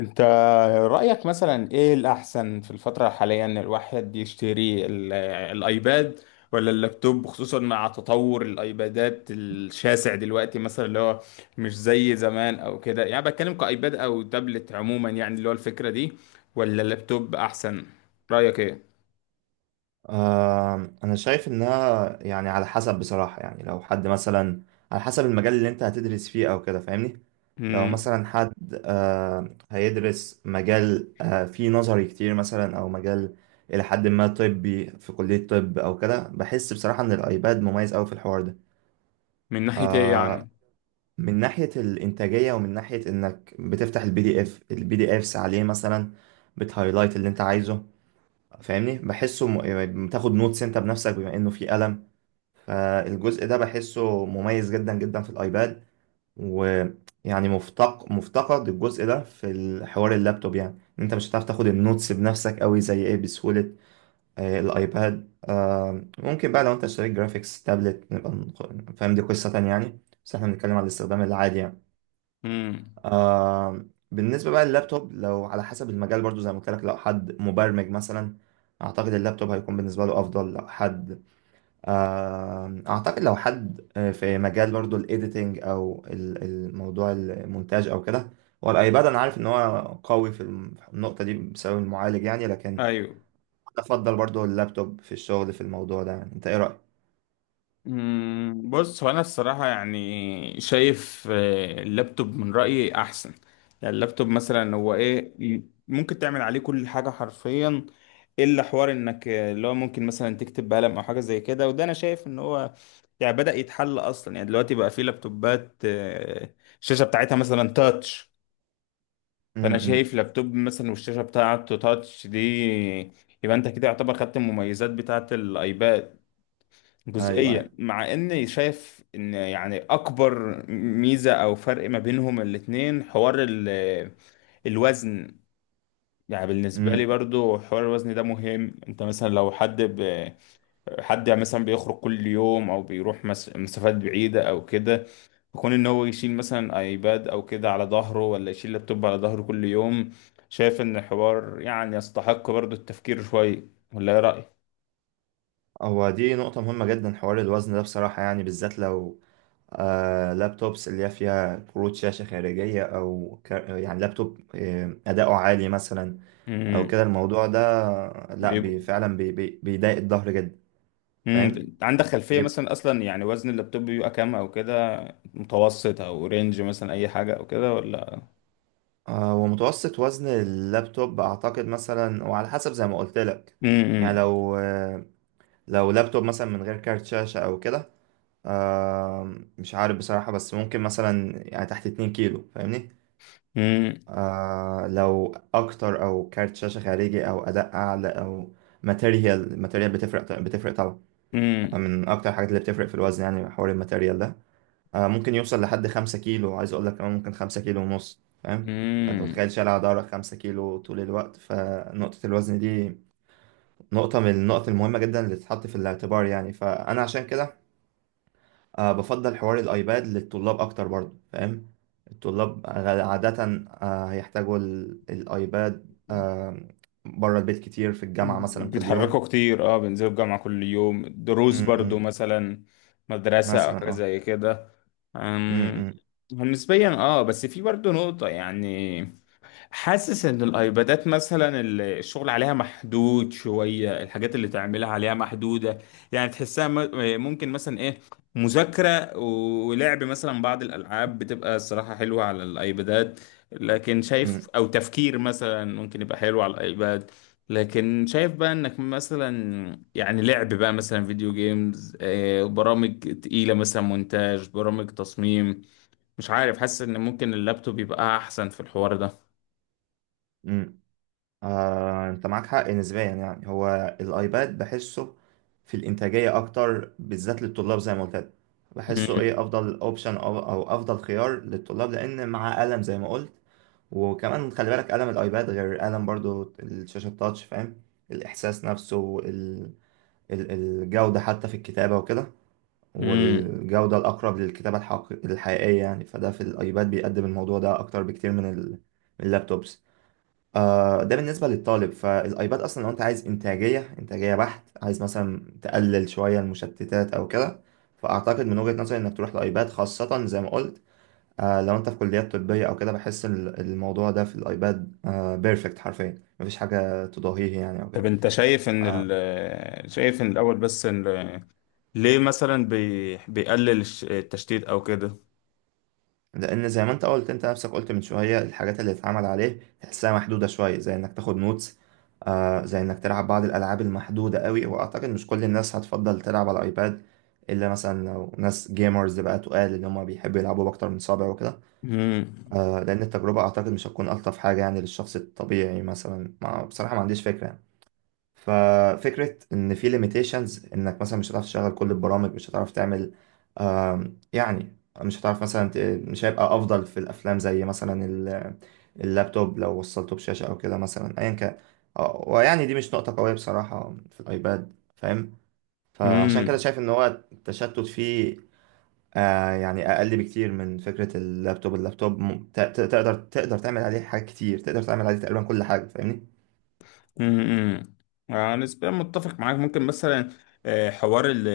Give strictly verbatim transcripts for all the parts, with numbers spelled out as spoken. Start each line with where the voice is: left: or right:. left: انت رأيك مثلا ايه الأحسن في الفترة الحالية ان الواحد يشتري ال- الايباد ولا اللابتوب، خصوصا مع تطور الايبادات الشاسع دلوقتي. مثلا اللي هو مش زي زمان او كده، يعني بتكلم كايباد او تابلت عموما، يعني اللي هو الفكرة دي ولا اللابتوب احسن؟ رأيك ايه؟
right: آم، انا شايف انها يعني على حسب بصراحة يعني لو حد مثلا على حسب المجال اللي انت هتدرس فيه او كده فاهمني. لو
left: مم.
right: مثلا حد آم، هيدرس مجال آه، فيه نظري كتير مثلا او مجال الى حد ما طبي في كلية طب او كده، بحس بصراحة ان الايباد مميز اوي في الحوار ده.
left: من ناحية ايه
right: آه،
left: يعني؟
right: من ناحية الانتاجية، ومن ناحية انك بتفتح البي دي اف البي دي افس عليه مثلا، بتهايلايت اللي انت عايزه. فاهمني بحسه م... يعني بتاخد نوتس انت بنفسك بما انه في قلم، فالجزء ده بحسه مميز جدا جدا في الايباد. ويعني مفتق... مفتقد الجزء ده في الحوار اللابتوب، يعني إن انت مش هتعرف تاخد النوتس بنفسك قوي زي ايه بسهولة. آه، الايباد آه، ممكن بقى لو انت اشتريت جرافيكس تابلت نبقى نق- فاهم دي قصة تانية يعني، بس احنا بنتكلم على الاستخدام العادي يعني.
left: مم.
right: آه بالنسبة بقى لللابتوب، لو على حسب المجال برضو زي ما قلت لك، لو حد مبرمج مثلا أعتقد اللابتوب هيكون بالنسبة له أفضل. لو حد آه أعتقد لو حد آه، في مجال برضو الإيديتنج أو ال- الموضوع المونتاج أو كده، هو الأيباد أنا عارف إن هو قوي في الم- في النقطة دي بسبب المعالج، يعني لكن أنا
left: ايوه.
right: أفضل برضو اللابتوب في الشغل في الموضوع ده. يعني أنت إيه رأيك؟
left: مم، بص، هو انا الصراحه يعني شايف آه، اللابتوب من رايي احسن. يعني اللابتوب مثلا هو ايه ي- ممكن تعمل عليه كل حاجه حرفيا، الا حوار انك آه، اللي هو ممكن مثلا تكتب بقلم او حاجه زي كده. وده انا شايف ان هو يعني بدأ يتحل اصلا. يعني دلوقتي بقى في لابتوبات آه، الشاشه بتاعتها مثلا تاتش.
right: م-
left: فانا شايف
right: م.
left: لابتوب مثلا والشاشه بتاعته تاتش دي، يبقى انت كده يعتبر خدت المميزات بتاعت الايباد جزئية،
right: أيوه،
left: مع اني شايف ان يعني اكبر ميزة او فرق ما بينهم الاتنين حوار ال- الوزن. يعني بالنسبة
right: أيوه،
left: لي برضو حوار الوزن ده مهم. انت مثلا لو حد ب... حد يعني مثلا بيخرج كل يوم او بيروح مس... مسافات بعيدة او كده، يكون ان هو يشيل مثلا ايباد او كده على ظهره ولا يشيل لابتوب على ظهره كل يوم. شايف ان الحوار يعني يستحق برضو التفكير شوية، ولا ايه رأيك؟
right: هو دي نقطة مهمة جدا حوار الوزن ده بصراحة، يعني بالذات لو آه لابتوبس اللي هي فيها كروت شاشة خارجية أو كا- يعني لابتوب آه، أداؤه عالي مثلا أو
left: امم.
right: كده الموضوع ده. لأ بي فعلا بي بي بيضايق الظهر جدا، فاهم؟
left: امم، عندك خلفية
right: بيبقى،
left: مثلا أصلا يعني وزن اللابتوب بيبقى كام أو كده؟ متوسط أو رينج مثلا أي حاجة أو كده، ولا؟
right: آه ومتوسط وزن اللابتوب أعتقد مثلا وعلى حسب زي ما قلت لك، يعني
left: امم.
right: لو آه لو لابتوب مثلا من غير كارت شاشة أو كده، آه مش عارف بصراحة، بس ممكن مثلا يعني تحت اتنين كيلو فاهمني؟
left: امم.
right: آه لو اكتر او كارت شاشه خارجي او اداء اعلى او ماتيريال الماتيريال بتفرق بتفرق طبعا. آه،
left: امم.
right: من اكتر الحاجات اللي بتفرق في الوزن يعني حوار الماتيريال ده. آه ممكن يوصل لحد خمسة كيلو، عايز اقول لك كمان ممكن خمسة كيلو ونص فاهم. فانت
left: امم،
right: متخيل شايل على ظهرك خمسة كيلو طول الوقت، فنقطه الوزن دي نقطه من النقط المهمه جدا اللي تتحط في الاعتبار يعني. فانا عشان كده أه بفضل حوار الأيباد للطلاب أكتر برضو فاهم. الطلاب غ- عادة أه هيحتاجوا ال- الأيباد أه بره البيت كتير في الجامعة مثلا كل
left: بيتحركوا
right: يوم.
left: كتير. اه، بينزلوا الجامعة كل يوم،
right: م
left: دروس برضو
right: -م.
left: مثلا، مدرسة أو
right: مثلا
left: حاجة
right: اه.
left: زي كده.
right: م
left: أمم،
right: -م.
left: نسبيا اه. بس في برضو نقطة، يعني حاسس ان الايبادات مثلا ال- الشغل عليها محدود شوية، الحاجات اللي تعملها عليها محدودة، يعني تحسها م- ممكن مثلا ايه، مذاكرة ولعب مثلا بعض الالعاب بتبقى الصراحة حلوة على الايبادات، لكن شايف
right: م
left: او تفكير مثلا ممكن يبقى حلو على الايباد. لكن شايف بقى انك مثلا يعني لعب بقى مثلا فيديو جيمز، آه، برامج تقيلة مثلا مونتاج، برامج تصميم، مش عارف، حاسس ان ممكن اللابتوب يبقى احسن في الحوار ده.
right: -م. آه، انت معاك حق نسبيا، يعني هو الايباد بحسه في الانتاجيه اكتر بالذات للطلاب زي ما قلت لك. بحسه
left: امم.
right: ايه افضل اوبشن او أو افضل خيار للطلاب لان معاه قلم زي ما قلت. وكمان خلي بالك قلم الايباد غير قلم برضو الشاشه التاتش فاهم. الاحساس نفسه، ال... ال- الجوده حتى في الكتابه وكده،
left: امم.
right: والجوده الاقرب للكتابه الحق... الحقيقيه يعني، فده في الايباد بيقدم الموضوع ده اكتر بكتير من ال- من اللابتوبس. آه، ده بالنسبة للطالب. فالأيباد أصلا لو أنت عايز إنتاجية، إنتاجية بحت، عايز مثلا تقلل شوية المشتتات أو كده، فأعتقد من وجهة نظري إنك تروح لأيباد. خاصة زي ما قلت آه، لو أنت في كليات طبية أو كده، بحس ال- الموضوع ده في الأيباد آه بيرفكت حرفيا، مفيش حاجة تضاهيه يعني أو كده.
left: طب انت شايف ان ال شايف ان الاول بس ان ليه مثلا بي بيقلل الش- التشتيت او كده؟
right: لان زي ما انت قلت، انت نفسك قلت من شويه، الحاجات اللي اتعمل عليه تحسها محدوده شويه، زي انك تاخد نوتس، آه زي انك تلعب بعض الالعاب المحدوده قوي، واعتقد مش كل الناس هتفضل تلعب على الايباد، الا مثلا لو ناس جيمرز بقى تقال ان هم بيحبوا يلعبوا باكتر من صابع وكده.
left: امم.
right: آه لان التجربه اعتقد مش هتكون الطف حاجه يعني للشخص الطبيعي، مثلا ما بصراحه ما عنديش فكره. ففكرة إن في limitations، إنك مثلا مش هتعرف تشغل كل البرامج، مش هتعرف تعمل آم، يعني مش هتعرف مثلا ت- مش هيبقى أفضل في الأفلام زي مثلا ال- اللابتوب لو وصلته بشاشة أو كده مثلا أيا كان. آه، ويعني دي مش نقطة قوية بصراحة في الأيباد فاهم. فعشان كده شايف إن هو التشتت فيه آه، يعني أقل بكتير من فكرة اللابتوب. اللابتوب م- ت- ت- تقدر تقدر تعمل عليه حاجات كتير، تقدر تعمل عليه تقريبا كل حاجة فاهمني؟
left: امم. آه، نسبيا متفق معاك. ممكن مثلا آه، حوار ال-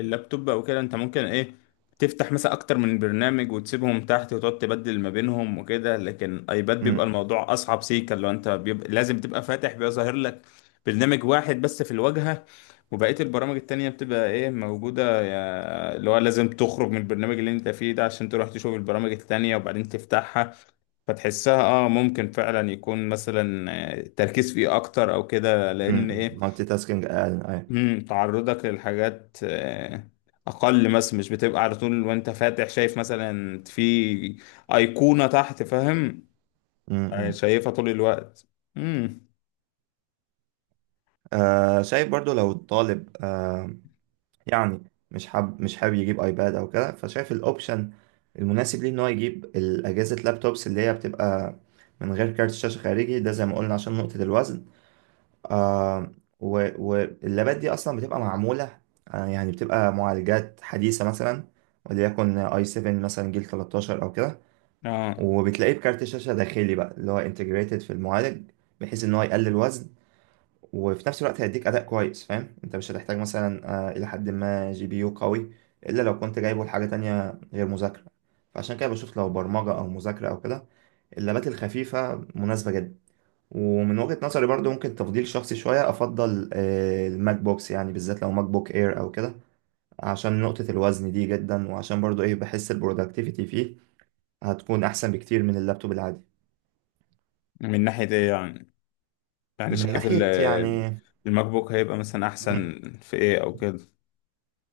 left: اللابتوب او كده، انت ممكن ايه تفتح مثلا اكتر من برنامج وتسيبهم تحت وتقعد تبدل ما بينهم وكده، لكن ايباد بيبقى
right: مم.
left: الموضوع اصعب. سيكا لو انت بيبقى لازم تبقى فاتح، بيبقى ظاهر لك برنامج واحد بس في الواجهة، وبقية البرامج التانية بتبقى ايه، موجودة يا- اللي هو لازم تخرج من البرنامج اللي انت فيه ده عشان تروح تشوف البرامج التانية وبعدين تفتحها. فتحسها اه، ممكن فعلا يكون مثلا آه، التركيز فيه اكتر او كده، لان
right: مم.
left: ايه،
right: مالتي تاسكينج أقل. أيوة.
left: مم، تعرضك للحاجات آه، اقل مثلا، مش بتبقى على طول وانت فاتح شايف مثلا في ايقونة تحت، فاهم؟
right: امم
left: آه،
right: امم.
left: شايفها طول الوقت. امم.
right: آه شايف برضو لو الطالب آه يعني مش حاب مش حابب يجيب ايباد او كده، فشايف الاوبشن المناسب ليه ان هو يجيب الاجهزه اللابتوبس اللي هي بتبقى من غير كارت شاشه خارجي، ده زي ما قلنا عشان نقطه الوزن. آه و- واللابات دي اصلا بتبقى معموله آه يعني بتبقى معالجات حديثه، مثلا وليكن اي سبعة مثلا جيل تلتاشر او كده،
left: اه،
right: وبتلاقيه بكارت شاشه داخلي بقى اللي هو انتجريتد في المعالج، بحيث ان هو يقلل وزن وفي نفس الوقت هيديك اداء كويس فاهم. انت مش هتحتاج مثلا آه، الى حد ما جي بي يو قوي، الا لو كنت جايبه لحاجه تانية غير مذاكره. فعشان كده بشوف لو برمجه او مذاكره او كده، اللابات الخفيفه مناسبه جدا. ومن وجهه نظري برضو، ممكن تفضيل شخصي شويه، افضل آه، الماك بوكس يعني، بالذات لو ماك بوك اير او كده، عشان نقطه الوزن دي جدا، وعشان برضو ايه بحس البرودكتيفيتي فيه هتكون احسن بكتير من اللابتوب العادي.
left: من ناحية ايه يعني؟ يعني
right: من
left: شايف
right: ناحيه
left: ال-
right: يعني
left: الماك بوك هيبقى مثلا احسن في ايه او كده؟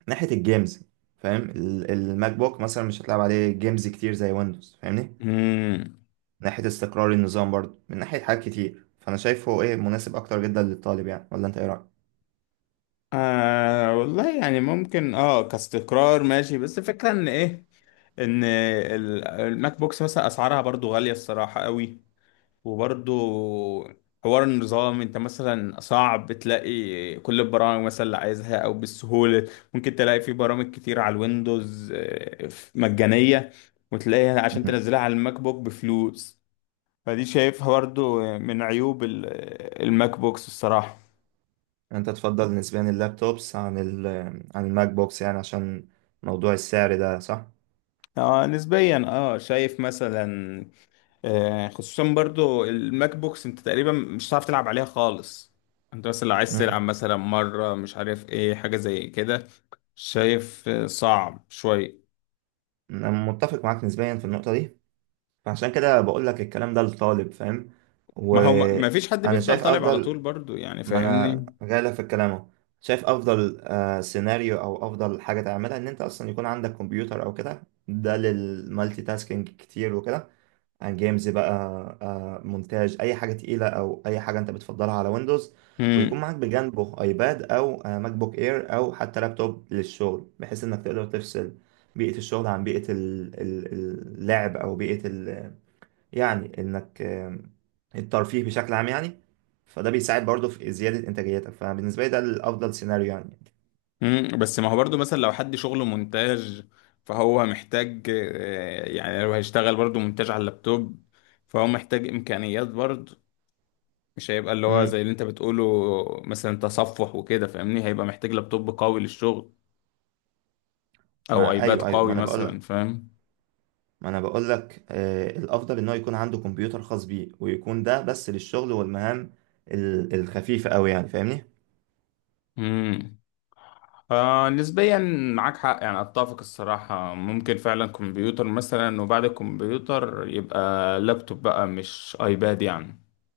right: ناحية الجيمز فاهم. ال- الماك بوك مثلا مش هتلعب عليه جيمز كتير زي ويندوز فاهمني.
left: امم.
right: ناحية استقرار النظام برضه، من ناحية حاجات كتير، فأنا شايفه إيه مناسب أكتر جدا للطالب يعني، ولا أنت إيه رأيك؟
left: آه، والله يعني ممكن اه، كاستقرار ماشي، بس الفكرة ان ايه، ان ال- الماك بوكس مثلا اسعارها برضو غالية الصراحة قوي، وبرضو حوار النظام، انت مثلا صعب تلاقي كل البرامج مثلا اللي عايزها او بالسهولة. ممكن تلاقي في برامج كتير على الويندوز آه، مجانية، وتلاقيها عشان
right: مم.
left: تنزلها على الماك بوك بفلوس. فدي شايفها برضو من عيوب ال- الماك بوكس الصراحة.
right: أنت تفضل نسبيا اللابتوبس عن ال عن الماك بوكس يعني عشان موضوع السعر ده، صح؟
left: اه، نسبيا اه، شايف مثلا آه، خصوصا برضو الماك بوكس انت تقريبا مش هتعرف تلعب عليها خالص. انت مثلا لو عايز تلعب
right: مم.
left: مثلا مرة، مش عارف ايه، حاجة زي كده، شايف آه، صعب شوية.
right: أنا متفق معاك نسبيا في النقطة دي، فعشان كده بقول لك الكلام ده للطالب فاهم؟
left: ما هو ما ما فيش حد
right: وأنا
left: بيفضل
right: شايف
left: طالب على
right: أفضل.
left: طول برضو، يعني
right: ما انا
left: فاهمني.
right: جايلك في الكلام اهو، شايف افضل آه، سيناريو او افضل حاجه تعملها ان انت اصلا يكون عندك كمبيوتر او كده، ده للمالتي تاسكينج كتير وكده، عن جيمز بقى آه، مونتاج، اي حاجه تقيله او اي حاجه انت بتفضلها على ويندوز، ويكون
left: امم.
right: معاك بجانبه ايباد او آه، ماك بوك اير او حتى لابتوب للشغل، بحيث انك تقدر تفصل بيئه الشغل عن بيئه ال- ال- اللعب، او بيئه يعني انك آم، الترفيه بشكل عام يعني. فده بيساعد برضه في زيادة انتاجيتك، فبالنسبة لي ده الافضل سيناريو يعني.
left: امم، بس ما هو برضو مثلا لو حد شغله مونتاج، فهو محتاج آه، يعني لو هيشتغل برضو مونتاج على اللابتوب، فهو محتاج امكانيات برضو، مش هيبقى اللي هو
right: امم.
left: زي اللي انت بتقوله، مثلا تصفح وكده فاهمني. هيبقى محتاج لابتوب قوي للشغل، او
right: ما
left: ايباد
right: ايوه ايوه ما
left: قوي
right: انا بقول
left: مثلا،
right: لك
left: فاهم؟
right: ما انا بقول لك آه الافضل ان هو يكون عنده كمبيوتر خاص بيه، ويكون ده بس للشغل والمهام ال- الخفيفة قوي يعني فاهمني.
left: امم. آه، نسبيا معاك حق. يعني اتفق الصراحة، ممكن فعلا كمبيوتر مثلا، وبعد الكمبيوتر يبقى لابتوب بقى، مش ايباد يعني.